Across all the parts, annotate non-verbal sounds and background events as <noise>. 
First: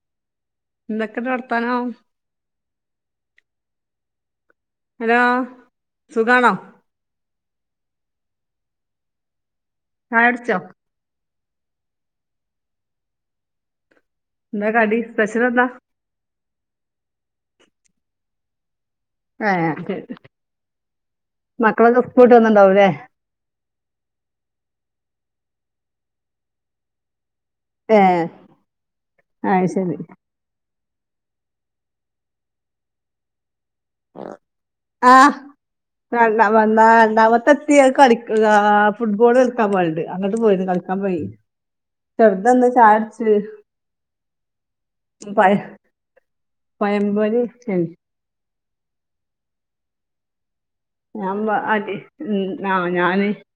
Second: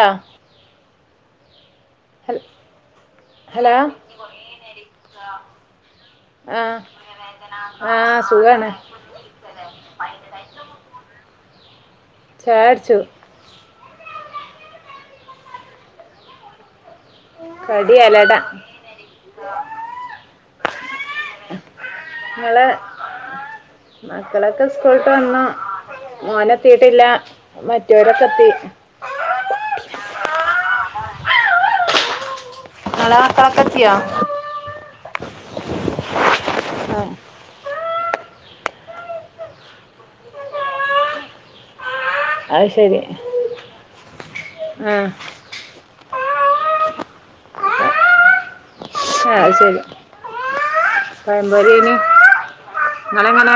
ആ എന്തൊക്കെണ്ട് വർത്താനം ഹൽ ഹലോ ഹലോ സുഖാണോ ആ ആ സുഖാണ് ചായട്ച്ചോ ചായട്ച്ചു. എന്താ കടി സ്പഷ്യൽ എന്താ? കടി എലട ഏ മക്കള് നിങ്ങളെ നിപ്പൊട്ടുന്നുണ്ടാവുല്ലേ മക്കളൊക്കെ സ്കൂള്ട്ടു വന്നു മോനെത്തീട്ടില്ല ഏഹ് മറ്റവരൊക്കെ എത്തി അത് ശരി <unintelligible> ആ രണ്ടാ വന്ന ആ രണ്ടാമത്തെത്തി ത്തി അത് കളിക്കാ ഫുട്ബോള് കളിക്കാൻ പോവല്ണ്ട് അങ്ങട്ട് പോയീണ് കളിക്കാൻ പോയി അത് ചെറുതന്ന് ശരി ചായട്ച്ച് ആ പയ പയമ്പൊരി ആ അയ്ശരി ഞാൻ വ അടി ഉം ആ ഞാന് നിങ്ങളെങ്ങനെ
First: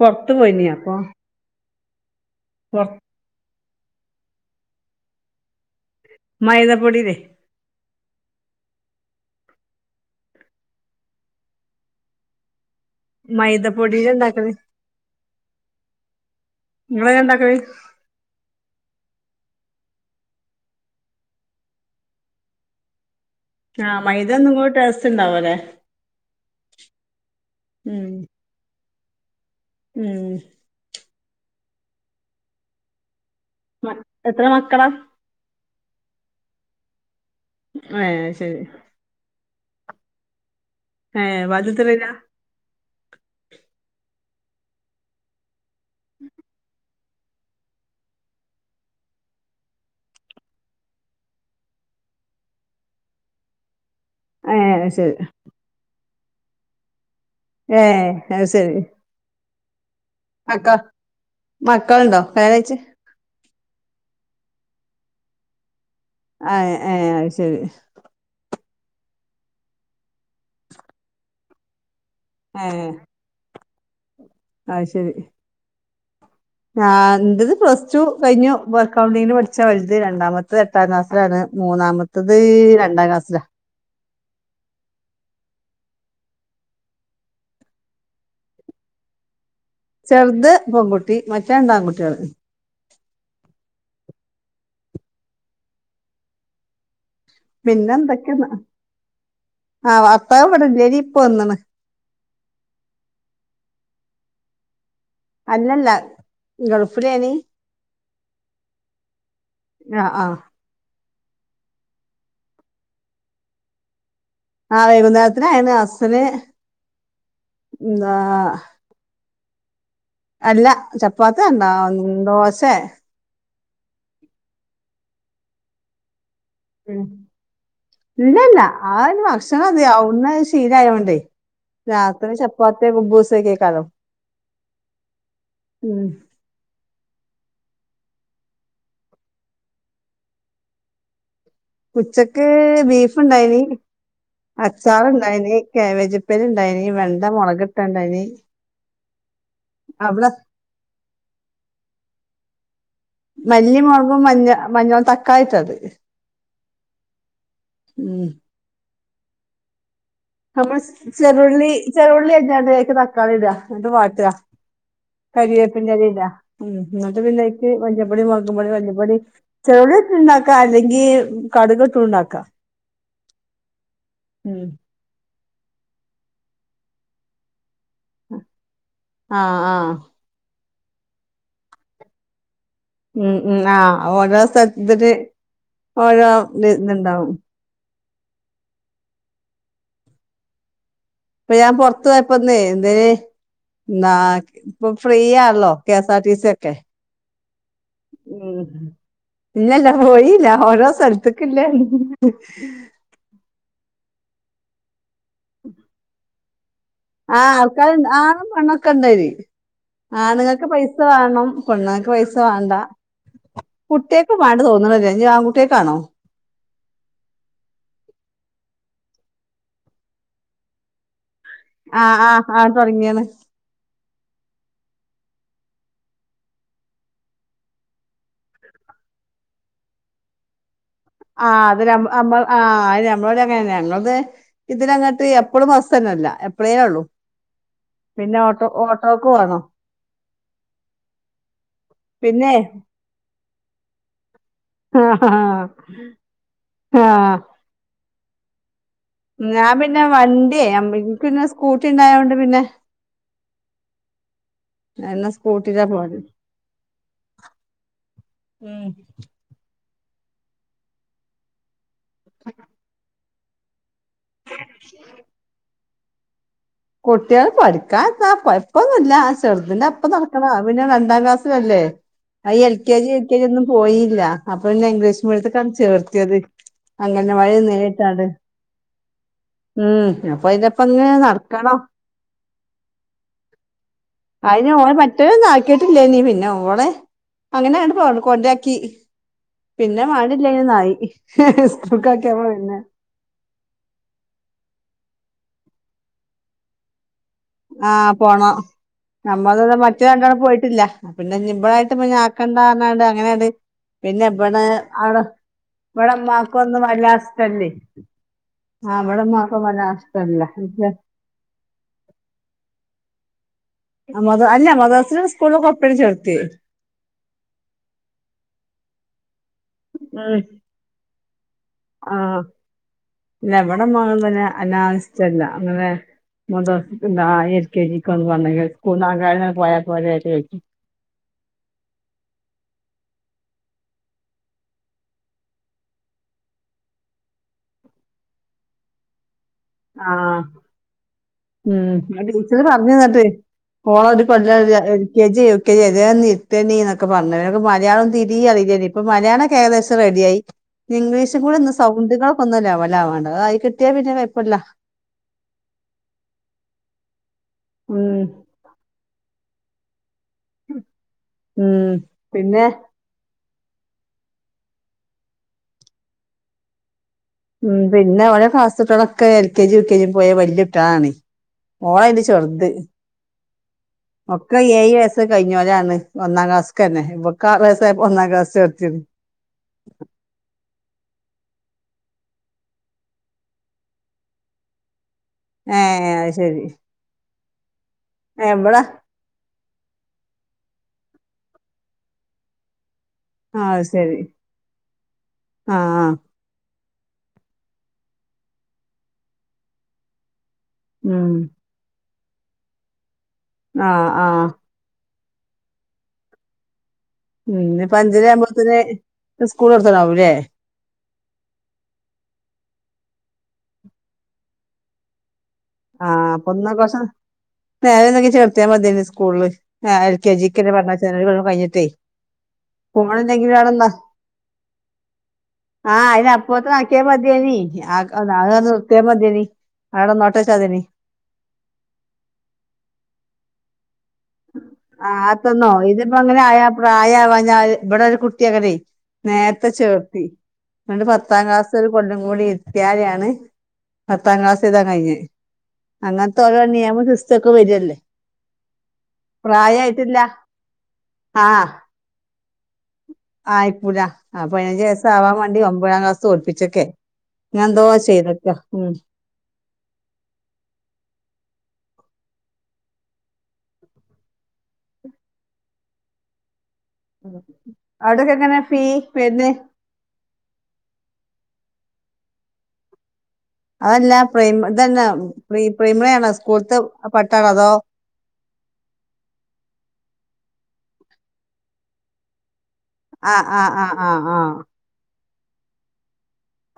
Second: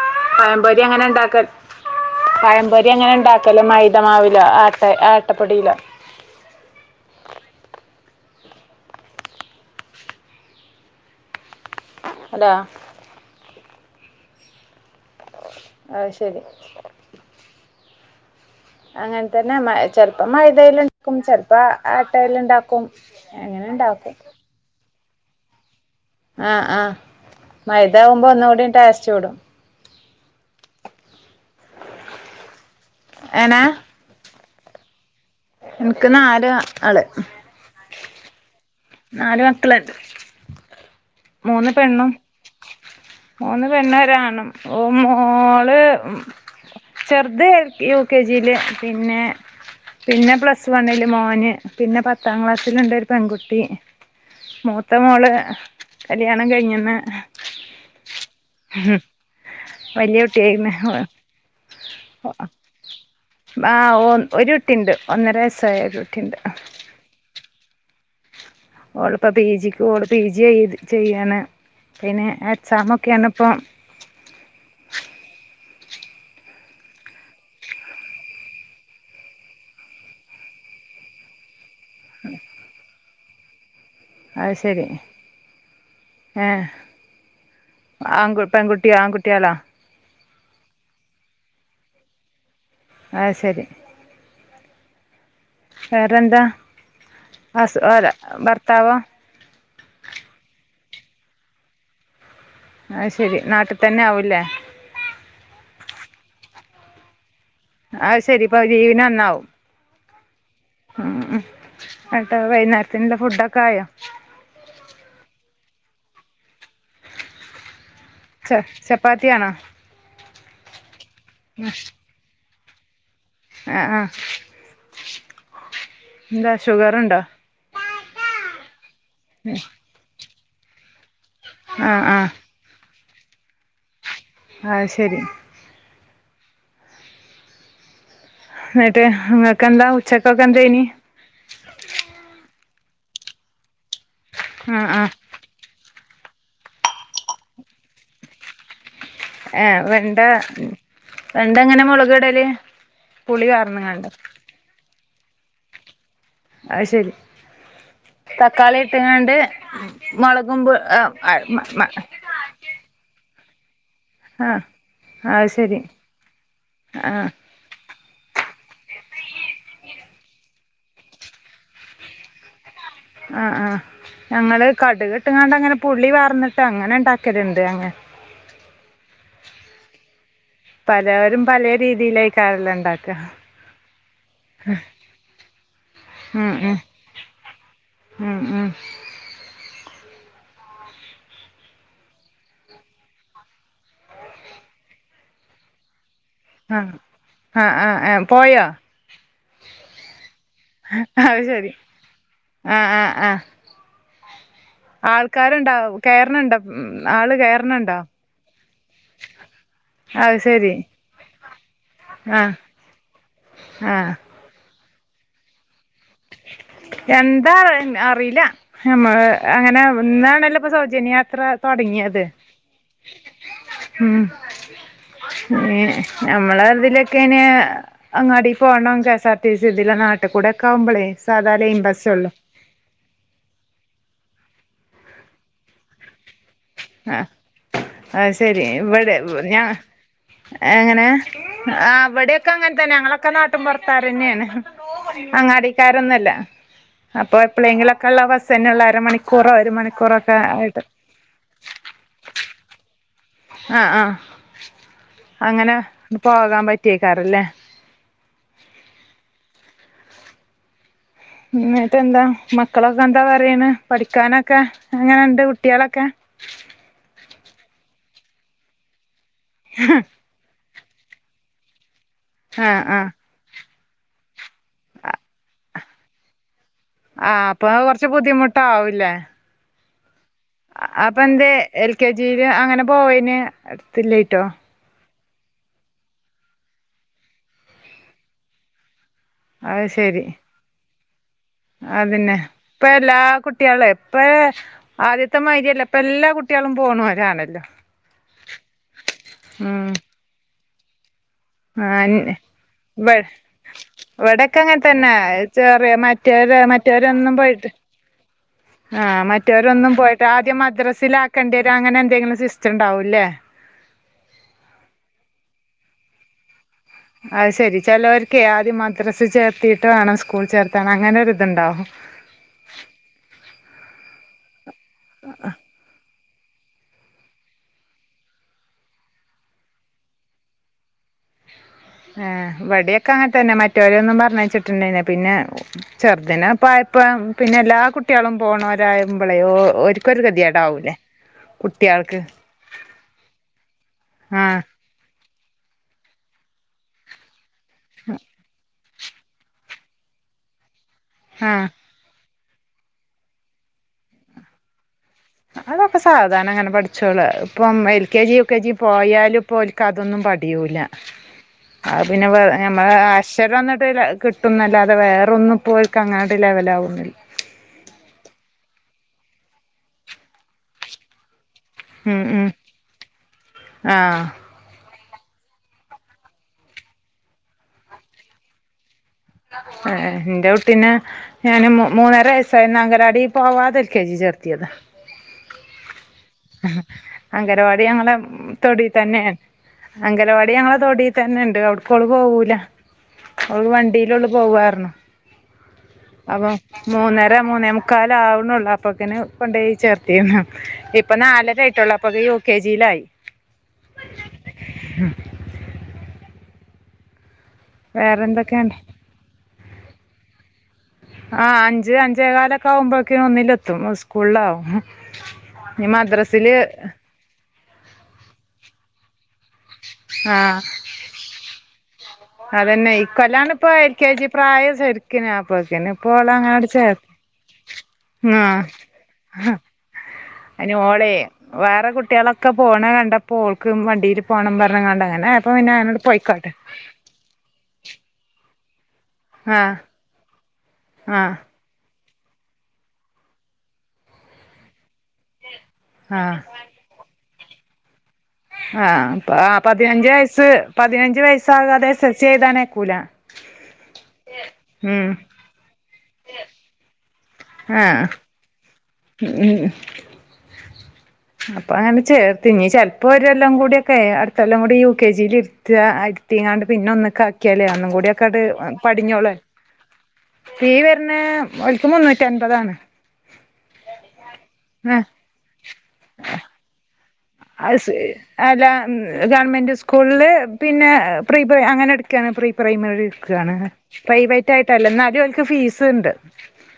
പൊറത്തു പോയിനീ പഴംപൊരി അപ്പൊ. എങ്ങനെ ഉണ്ടാക്കൽ പൊറ പഴംപൊരി അങ്ങനെ ഉണ്ടാക്കല് മൈദമാവിലോ ആട്ട ആട്ടപ്പൊടിയിലോ? മൈദ പൊടില്. ഹലോ മൈദ പൊടില് ഇണ്ടാക്കല്. ആത്ശരി. നിങ്ങള് ങ്ങനെണ്ടക്കല്? അങ്ങനെ തന്നെ മ ചെലപ്പോ മൈദേല് ണ്ടാക്കും ചെലപ്പോ ആട്ടേല് ഇണ്ടാക്കും. ആ മൈദ ഒന്നുങ്ങൂടെ ടെസ്റ്റ് ണ്ടാവലെ? ആഹ് ആ മൈദാവുമ്പോ ഒന്നൂടി ടേസ്റ്റ് കൂടും. ഉം മ എത്ര മക്കളാ? ഇൻക്ക് നാല് ആള് എഹ് ശെരി. നാല് മക്കള് ഹേ വലുത് ത്രേല്ലാ? മൂന്ന് പെണ്ണ് ഒരാണും മോള് ചെറുത് യു കെ ജിയില് പിന്നെ പിന്നെ പ്ലസ് വൺല് മോന് പിന്നെ പത്താം ക്ലാസ്സലുണ്ട് ഒരു പെൺകുട്ടി. ഏ മൂത്ത ശരി മോള് കല്യാണം കഴിഞ്ഞ്ന്ന്. ഏ അത്ശരി. വലിയ കുട്ടിയായിന് മക്കളുണ്ടോ കല്യാണം കഴിച്ച് ആ ഓ ഒരുട്ടിണ്ട് ഒന്നര വയസായ ഒരു കുട്ടിയുണ്ട് ആ എ അശരി ഓളിപ്പ പി ജിക്ക് ഓള് പി ജി ചെയ്യാണ്. പിന്നെ എക്സാമൊക്കെയാണിപ്പോ. അത്ശരി. എന്റെത് പ്ലസ് ടു കഴിഞ്ഞു. ഇപ്പോ കണ്ടിങ്ങിന് പഠിച്ച വലുത് രണ്ടാമത്തെത് എട്ടാം ക്ലാസത്തിലാണ്. മൂന്നാമത്തത് രണ്ടാം ക്ലാസ്സിലാ. അത് ശരി. ഏ ആൺ പെൺകുട്ടിയ ആൺകുട്ടിയാളോ? ചെറുത് പെൺകുട്ടി മറ്റേ രണ്ട് ആൺകുട്ടികള്. ആഹ് ശരി. വേറെന്താ ഹസ് പിന്നെ ഓല എന്തൊക്കെന്ന ഭർത്താവോ ആ ഭർത്താവ് വടെല്ലെനി. ഇപ്പൊ വന്ന്ണ്. ആഹ് ശെരി നാട്ടിൽ തന്നെ ആവൂല്ലേ. അല്ലല്ല ഗൾഫിലേനി. ആഹ് ശരി <unintelligible> ആഹ ആഹ. മം ഹ് ന്ന്ട്ട് വൈകുന്നേരത്തിനുള്ള ഫുഡൊക്കെ ആയോ? ആഹ വൈകുന്നേരത്തിന് അയന് <unintelligible> ച ചപ്പാത്തിയാണോ? അല്ല ചപ്പാത്തി ഉണ്ടാവ <unintelligible> ദോശയാ. ആഹ ആഹ എന്താ ഷുഗറുണ്ടോ? ഇല്ലല്ല ആ ഒരു ഭക്ഷണം അതെയ <unintelligible> അവ്ട്ന്ന് ശീലായോണ്ടേ ആ ആ രാത്രി ചപ്പാത്തിയോ കുബൂസ് <inaudible> ആഹ് ശരി. ഉം എന്നിട്ട് ഇങ്ങക്കന്താ ഉച്ചക്കൊക്കെ എന്താ ഇനി? ഉച്ചക്ക് ബീഫ് ഇണ്ടായിന്, ആഹ് ആഹ് അച്ചാറുണ്ടായിന്. കാബേജിപ്പഴുണ്ടായിന് വെണ്ട മുളകിട്ടണ്ടായിന്.. ഏ വെണ്ട വെണ്ട എങ്ങനെ മുളക് ഇടല് മല്ലി മുളകും മഞ്ഞ മഞ്ഞ തക്കായിട്ടത്. അയ്ശരി, തക്കാളി ഇട്ടുങ്ങണ്ട്.. നമ്മൾ ചെറുള്ളി ചെറുള്ളി <unintelligible> ക്കാളിയിടുക എന്നിട്ട് വാട്ടുക, ആഹ് അത് ശരി കരിവേപ്പിന്റെ ഇല ഇടുക മം എന്നിട്ട് ആഹ് പിന്നെ ഇച്ചി മഞ്ഞ <unintelligible> <unintelligible> മുളക്പൊടി, മല്ലിപ്പൊടി, <unintelligible> ണ്ടാക്ക അല്ലെങ്കിൽ കടുകക്കണ്ടാക്ക. ആ ആഹ ഞങ്ങള് കടുകി.. ട്ടങ്ങാണ്ടണ്ട്ങ്ങന പുള്ളി വാർന്നിട്ട് അങ്ങനെ ഉണ്ടാക്കലുണ്ട് അങ്ങെ.. ആഹ ആഹ പലവരും പലയ രീതിയിലായിക്കാറലുണ്ട്.. മം മം ആ ഓരോ സ്ഥലത്ത <unintelligible> ഓരോ ഇതുണ്ടാവും മം മം. ഇപ്പൊ ഞാൻ പൊറത്ത് പോയപ്പന്നേ ദേ നാ ഇപ്പൊ ഫ്രീയാണല്ലോ കേസ്.. ആഹ് ആഹ് ആഹ് ഏഹ് പോയോ <unintelligible> പിന്നല്ല പോയീല്ല ഓരോ സ്ഥലത്തൊക്ക അത് ഇല്ലേ.. ശരി ആൾക്കാരുണ്ടാവ കേറണുണ്ട.. ആഹ ആൾക്കാണ്ട് ആ മണ്ണൊക്കെ ഇണ്ടായിന്. അത് ആണുങ്ങൾക്ക് ശരി പൈസ വേണം, പെണ്ണുങ്ങൾക്ക്‌ പൈസ ആഹ് വേണ്ട. ആഹ് കുട്ടിയക്ക് വേണ്ട തോന്നണല്ലേ ആൺകുട്ടിയക്കാണോ? എന്താ അറിയില്ല <unintelligible> അങ്ങനെ ഇന്നാണല്ലോ ഇപ്പ സൗജന്യയാത്ര തുടങ്ങിയത് ആഹ് ആഹ് ആ തുടങ്ങിയാണ്. <inaudible> മം ഞമ്മള് ഇതിലൊക്കെ ഇന് അങ്ങാടി പോണം കെ എസ്ആർ ടി സി ഇതി.. നാട്ടുക്കൂടെക്കാവുമ്പളേ.. ആഹ് <unintelligible> ആ അമ്മളോടങ്ങനന്നെയാ അത് ഇതിനങ്ങോട്ട് എപ്പഴും മാസ തന്നെല്ല എപ്പഴേ ഉള്ളു. അയ്ശരി ഇവിടെ ഞാ.. എങ്ങനെ ആ അവിടെൊക്കെ പിന്നെ അങ്ങനെ തന്നെ ഞങ്ങളൊക്കെ നാട്ട.. മ്പുറത്താരന്നയാണ് ആഹ് അങ്ങടിക്കാരൊന്നല്ല അപ്പൊ എപ്പോഴങ്കിലൊക്കെള്ള വസ്.. ഞാൻ പിന്നെ വണ്ടിയെ ആയിട്ട് എനിക്കിന്നെ സ്കൂട്ടി ഉണ്ടായൊണ്ട് പിന്നെ.. ആഹ ആഹ എന്നാ അങ്ങനെ സ്കൂട്ടിയിലാ പോവല് പോകാൻ പറ്റിയ കാറല്ലേ? മം എന്നിട്ട എന്താ മക്കളൊക്കെ എന്താ പറയണ്? പഠിക്കാനൊക്കെ അങ്ങനെുണ്ട് കുട്ടികളൊ.. ക്ക കുട്ട്യേള് പഠിക്കാത്താ കൊഴ്പ്പൊന്നുല്ല ചെർതിന്റെപ്പോ നടക്കണാ <unintelligible> പിന്നെ രണ്ടാം ക്ലാസിലല്ലേ ഈ എൽ ആഹ് കെ ജി, ആഹ് യു കെ ജി ഒന്നും പോയില്ല അപ്പൊ പിന്നെ ഇംഗ്ലീഷ് മീഡിയത്തിക്കാണ് ചേർത്തിയത്. അങ്ങനെ ആഹ് വഴി അപ്പൊ കൊറച്ച് <unintelligible> ബുദ്ധിമുട്ടാവൂല്ലേ ഉം അപ്പൊയ്ന്റപ്പങ്ങനെ അപ്പൊ നട്‌ എന്തേ എൽ കെ ജിയില് അങ്ങനെ പോവേനു എട്ത്തില്ലായ്ട്ടോ? മറ്റേനൊന്നു ആക്കീട്ടില്ലേനീ പിന്നെ ഓളെ അങ്ങനേണ് പോ കൊണ്ടേക്കി അത് പിന്നെ ശരി മാണ്ടില്ലേനിന്നായി അതന്നെ ഇപ്പ എല്ലാ കുട്ട്യേളേ ഇപ്പേ ആദ്യത്തെ മാതിരിയല്ല ഇപ്പൊ എല്ലാ കുട്ട്യാളും പോണോ അ ആ പോണം നമ്മളുടെ മറ്റേ രണ്ടാളും പോയിട്ടില്ല പിന്നെ ഇബളായിട്ട് ആ ൻ പിന്നെ ആക്കണ്ടാർഞ്ഞാണ്ട് ബ അങ്ങനെയാണ്ട് പിന്നെ ഇബടെ ഇവടക്കങ്ങൻതന്നെ അവിടെ ചെറേ ഇബടെ മറ്റേര് ഇമ്മാക്കൊന്നും വല്ലാ മറ്റേരാന്നും പോയിട്ട് ഇഷ്ടല്ലേ ഇബടെ ആഹ് ഇമ്മാക്കൊന്നും വല്ലാ മറ്റേരൊന്നും പോയിട്ട് ഇഷ്ടല്ല. ആദ്യം മദ്രസ് ല് ആക്കേണ്ടരു അങ്ങനെന്തെങ്കിലും സിസ്റ്റ് ഇണ്ടാവൂല്ലേ <unintelligible> അല്ല മദർസിലും സ്കൂളോകൊപ്പന്നെ ച്ചേർത്തിയേ അയ് ശരി ചെലോർക്കേ ആദ്യം മദ്രസ് ചേർത്തീട്ട് വേണം സ്കൂൾ ചേർത്താന് അങ്ങനെരു ആ ഇല്ലവിടെ <unintelligible> അങ്ങനെ മദർസ്ക്ക് ആ എ ൽ കെ ജിക്കാ ന്ന് പർഞ്ഞ സ്കൂൾ <unintelligible> പോയാ പോരെ ചോയ്ക്കും ഏ ഇവടിയൊക്കെങ്ങനെ തന്നെ മറ്റേ രൊന്നും പർഞ്ഞയ്ച്ചി <unintelligible> പിന്നെ ചെർതിനേപ്പായ ഇപ്പം പിന്നെ എല്ലാ കുട്ടിയേളും പോണോരായ്മ്പളേ ഓ ഓർക്കൊരു ആഹ് കെതിയേടാവൂലേ ഉം ടീച്ചർ പർഞ്ഞ്ന്നട്ടേ ഓളേ ഒരു കൊല്ലം ആഹ് A L G U K J ഏതേന്ന് ഇർ ത്തിയേണ്ടിന്നൊക്കെ പർഞ്ഞ് ഓക്ക് മലിയാളം തീരീം അറയില്ലേനി ഇപ്പൊ മലിയാളംക്കെ ഏകദേശം റെഡിആയി ആഹ് ഇംഗ്ലീഷ്കൂടൊന്ന് സൗണ്ട്കൾ ഒന്ന് ലവലാവാണ്ട് അത്‌ ആയി കിട്ടിയാപിന്നെ കൊയ്പ്പല്ല. അതൊക്കെ സാവധാനങ്ങനെ പഠിച്ചോളു ഇപ്പം എൽ ഉം K G U K G പോയാലു പോൽക്ക അതൊന്നും പടിയൂല ഉം അപിന്നെ പേ പിന്നെ നമ്മ അക്ഷരൊന്ന് <unintelligible> കിട്ടുന്നല്ലാതെ വേറൊന്നുംപോൽക്ക് അങ്ങനാണ്ട് ലെവലവൊന്നുല്ല. ഉം പിന്നെ ഓലെ ക്ലാസ്സ്‌ത്തെ ട്ടിയാളൊക്കെ L K G U K G പോയ വല്ല്യട്ടാളാണേ ഉം ഓളയില് ഉം ചെർത് ആഹ് ഒക്കെ ഏഴ് വയ് കയ്ഞ്ഞോലാണ് ഒന്നാം ക്ലാസ്ക്കന്നെ ഇവക്കാറയ്സായപ്പോ ഒന്നാം ക്ലാസ് ചേർത്തിയത്. എ ഏ ന്റെ കുട്ടീനേ ഞാന് മൂ മൂന്നര വയസ്സായന്ന് അങ്കലാടി പോവാതെ എൽ കെ ജി ചേർത്തിയത് ഏ അയ് ശെരി അംഗനവാടി ഞങ്ങളെ തൊടീതന്നെണ്. അംഗലവാടി ഞങ്ങളെ തൊടീതന്നെണ്ട് അട്ക്കോള് പോവൂല ആ ഓള് അത് വണ്ടീ ശരി <unintelligible> പോവാർന്നു ആ ആ അപ്പൊ മൂന്നര മൂന്നേമുക്കാലാവ്ണൊള്ളൂ അപ്പൊക്ക്ന് കൊണ്ടോയി ചേർത്തീണ്. ഇപ്പൊ ഉം നാലരായിട്ടൊള്ളു അപ്പോക്ക് യു കെ ജി യിലായി. ആ ആ മ് ഉം ഇനിപ്പോ എന്തൊക്കെയുണ്ട് അഞ്ചരാവുമ്പോത്ത്ന് സ്കൂള് ചേർത്താനാവൂല്ലേ. ആഹ് അഞ്ച് അഞ്ചേ കാലൊക്കെ ആവുമ്പോക്ക് ഒന്നിലെത്തും സ്കൂളാവും. ഇനി മദ്രസില് നേരം വൈകി ചേർത്തിയാ മതിയെനി സ്കൂള്ല് ഏ എൽ കെ ആ ജിക്കന്നെ പർഞ്ഞെയ്ച്ചാ <unintelligible> ഒരു കൊല്ലംകൂടെ കഴിഞ്ഞിട്ടേ. അതന്നെ ഇക്കൊല്ലാണ് പോണില്ലെങ്കിലും ഇപ്പൊ അവിടെന്നാ എൽ കെ ജി പ്രായം ശെർക്ക്ന് അപ്പോക്ക്ന് ആ അതിന് ഇപ്പോളങ്ങനെണ്ട് അപ്പോത്തിന് ചേർ <unintelligible> ആ നിർത്തിയാ മതിയേനി ആടെന്നോ അയ്ന് ഓളെ വേറെ കുട്ട്യാളൊക്കെ പോണെകണ്ടപ്പോ ഓൾക്കുംവണ്ടീല് ആ അത്തന്നോ ഇതിപ്പോ അങ്ങനെ പോയിക്കോട്ടെ ആയാ പ്രായാവാഞ്ഞാല് ഇബടെ ഒരു കുട്ടി അങ്ങനെ ആ നേർത്തെ ചേർത്തി ങ്ങണ്ട് ആ പത്താം ക്ലാസൊരു കൊല്ലും കൂടി ഇർത്തിയാരെണ് പത്താം ക്ലാസയ്താ കഴിഞ്ഞേ ആ അങ്ങനത്തെ ഓരോ നിയമം സിസ്റ്റം ഒക്കെ വരുവല്ലേ ആ പതിനഞ്ച് വയസ്സ് പതിനഞ്ച് വയസ്സാകാതെ സെസ് ചെയ്താനേക്കൂല ആയിക്കൂട പതിനഞ്ച് വയസ്സ് ആവാൻ വേണ്ടി ഒമ്പതാം ക്ലാസ് തോൽപ്പിച്ചൊക്കെ ഞാൻന്തോവാ ആഹ് ചെയ്തക്കാ ഉം അപ്പൊ അങ്ങനെ ചേർത്ത്നി ചിലപ്പോൾ ഒരെല്ലാം കൂടിയൊക്കെ അടുത്തെല്ലാം കൂടി യു കെ ജി യിൽ ഇരുത്തി ഇരുത്തിങ്ങാണ്ട് പിന്നെ ഒന്നൊക്കെ ആക്കിയല്ലേ ഒന്നും കൂടി ഒക്കെ അവിടൊക്കെ എങ്ങനെ ഫീ പടിഞ്ഞോളെ വരുന്നേ തീ പിന്നെ ഒക്ക് മുന്നൂറ്റി അൻപതാണ് അതല്ല പ്രൈമ ഇതന്നെ ആഹ് പ്രീ പ്രൈമറിയാണ് സ്കൂളത്ത് അ അല്ല ഗവൺമെന്റ് സ്കൂളില് പിന്നെ പ്രീ പ്ര അങ്ങനെ എടുക്കയാണ് പ്രീ പ്രൈമറി ആ എടുക്കാണ് ആ ആ ആ ആ പ്രൈവറ്റ് ആയിട്ടല്ല എന്നാല ഫീസ് ഉണ്ട്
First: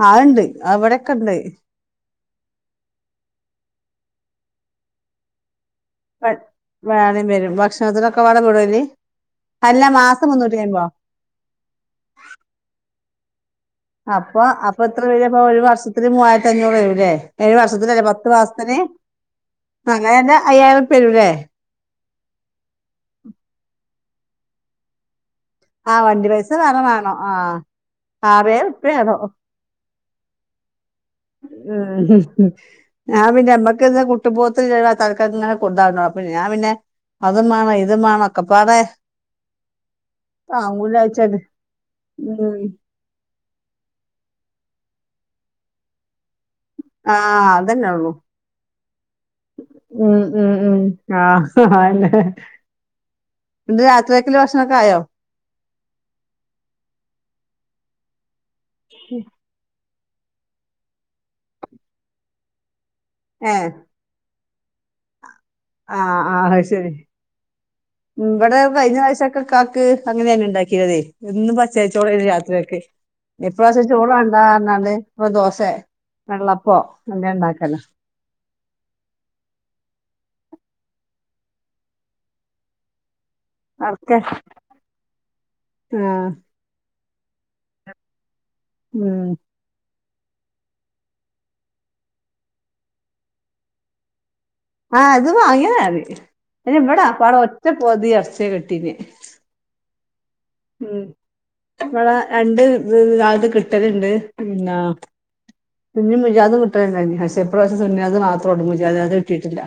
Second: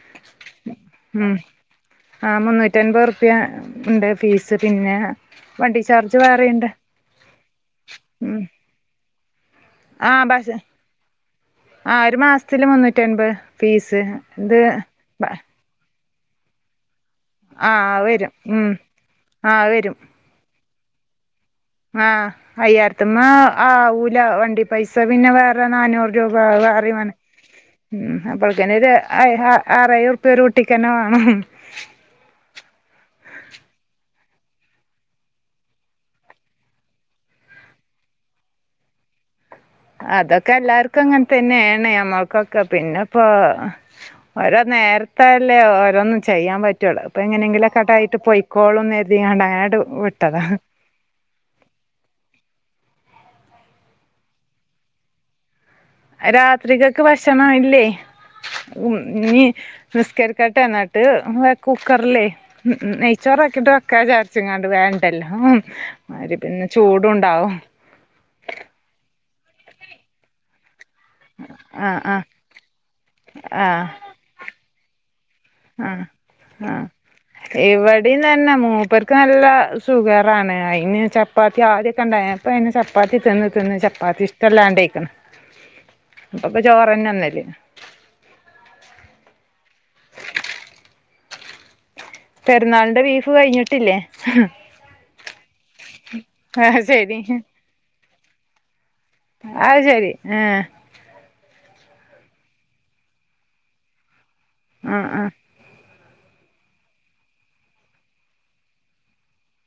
ആ ഉണ്ട് അവിടെക്കെണ്ട് ആ മുന്നൂറ്റി അൻപത് റുപ്യ ഉണ്ട് ഫീസ് പിന്നെ വണ്ടി ചാർജ് വേറെയുണ്ട് വേടയും വരും ഭക്ഷണത്തിനൊക്കെ വേട ഉം കുടുതല് അല്ല മാസം മുന്നൂറ്റി അൻപതോ ആ ഒരു മാസത്തില് മുന്നൂറ്റി അൻപത് അപ്പൊ അപ്പൊ എത്ര പേര് അപ്പൊ ഒരു വർഷത്തി മൂവായിരത്തി അഞ്ഞൂറല്ലേ ഏഴു ആഹ് വർഷത്തില്ലേ വരും പത്ത് ഉം മാസത്തിന് ആഹ് വരും അങ്ങെന്റെ അയ്യായിരം വരുംല്ലേ ആഹ് അയ്യായിരത്തിമ്മ ആവൂല വണ്ടി പൈസ പിന്നെ വേറെ ആ വണ്ടി പൈസ വേറെ വേണം ആ ആറേഴ് ഉറുപ്യ വേണം <unintelligible> വേണം <unintelligible> ഞാൻ പിന്നെ നമ്മക്ക് കുട്ടുംബോത്തി തക്കംങ്ങനെ കൊണ്ടതാ പി ഞാൻ പിന്നെ അതും വേണം ഇതും വേണം ഒക്കപ്പാടെ അതൊക്കെ എല്ലാർക്കും അങ്ങനെ തന്നെയ ആണ ഉം നമ്മൾക്കൊക്കെ പിന്നെപ്പോ ഓരോ നേരത്തല്ലേ ഓരോന്നും ചെയ്യാൻ പറ്റ പറ്റൂള്ളൂ ആ ഇപ്പൊ എങ്ങനെയെങ്കിലും അതന്നെ ഉള്ളു ഒക്കെടായിട്ട് പൊയിക്കോളൂന്ന് കരുതിട്ടങ്ങട് ഉം വിട്ടതാ ഉം ഉം ആ എ രാത്രി ഒക്കല് ഭക്ഷണം ഒക്കെ ആയോ രാത്രികൾക്ക് ഭക്ഷണം ഇല്ലേ നിസ്കരിക്കട്ട എന്നിട്ട് കുക്കറിലേ ഏ നെയ്ച്ചോറക്കിട്ട് വെക്കാ ച ങ്ങാണ്ട് വേണ്ടല്ലോ ആ ആ മഗ്‌രിബിന് ശരി ചൂടുണ്ടാവും ഇവിടെ കഴിഞ്ഞ പ്രാവശ്യ ക്കാക്ക് അങ്ങനെ തന്നെ ഉണ്ടാക്കി യത് ഇന്ന് ആഹ് പച്ചരിച്ചോട് ആഹ് രാത്രിയൊക്കെ ഇപ്രാവശ്യം ആഹ് ചോള കണ്ടാ പറഞ്ഞാല് വെള്ളപ്പോ ഇണ്ടാക്കലാ ഇവിടെ തന്നെ മൂപ്പർക്ക് നല്ല ഷുഗറാണ് പിന്നെ ചപ്പാത്തി ആദ്യൊക്കെ ഉണ്ടായ ഇപ്പ ചപ്പാത്തി തിന്ന് തിന്ന് അട്ക്കെ ചപ്പാത്തി ഇഷ്ടമല്ലാണ്ടക്കണ് ആഹ് ഇപ്പപ്പ ചോറ് തന്നെ തിന്നല് ഉം പെരുന്നാളിന്റെ ബീഫ് കഴിഞ്ഞിട്ടില്ലേ ആ അത് വാങ്ങിയതി ഇ ആഹ് ഇവിടാ ശരി ആകപാട ഒറ്റ പോതി ഇറച്ചിയെ വെട്ടീന് ഏ ഇവടെ രണ്ട് നാള്ക്ക് കിട്ടലുണ്ട് ആ ആ സുന്നി മുജാദം കിട്ടലില്ലനി പക്ഷേ എപ്രാവശ സുന്നാ അത് മാത്രം ഉൂ മുജാദാ കിട്ടയിട്ടില്ല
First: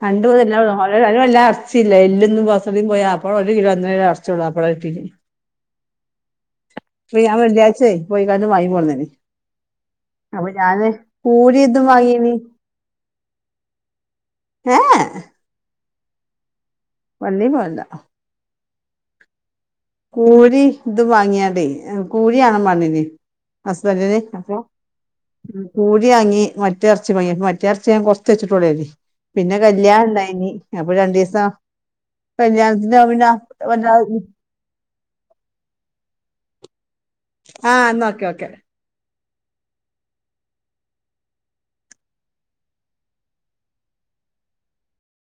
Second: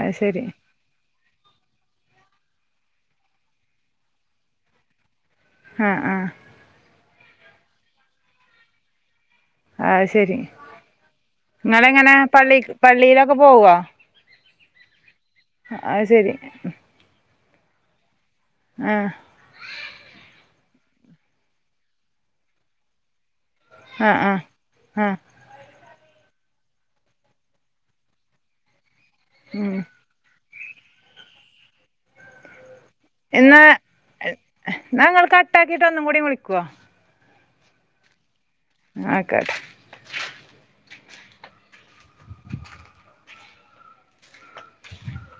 അത് കണ്ടപോത് ശരി എല്ല അവ അ വല്ല അറച്ചില്ലല്ല എല്ലൊന്നും ബസ പോയാ അപ്പോഴൊ ഒരു കിലോ അന്നര കിലോ അറച്ചോള്ളൂ അപ്പോഴ ആ ആ ഞാൻ വെള്ളിയാച്ചേ പോയി കന്ന് വായി പോന്നന് ആ ശെരി ഇതും നിങ്ങളങ്ങനെ വാങ്ങീന് പള്ളി പള്ളിയിലൊക്കെ പോവോ ഏഎ അത് ശരി. പള്ളി പോവണ്ടാ. ആഹ. കൂരി ഇത് വാങ്ങിയാടെ കൂരി ആണ് മണിന്. ആഹ് ഹസ്ബന്റിന് ആഹ് അപ്പോ ആഹ് കൂഴിയാങ്ങി. മറ്റേ ഇറച്ചി ഭയ. മറ്റേ ഇറച്ചി ഞാൻ കൊറച്ച് വെച്ചിട്ടോളേ. പിന്നെ ഉം കല്യാണ ഇണ്ടായ്ന്. അപ്പ രണ്ടിസം കല്യാണത്തിന്റെ പിന്ന <unintelligible> ന്ന ങ്ങൾ കട്ടാക്കിട്ട് ഒന്നും കൂടി വിളിക്കുവോ. ആഹ ന്നോക്കെ ക്കെ. ആക്കാട്ട. <inaudible>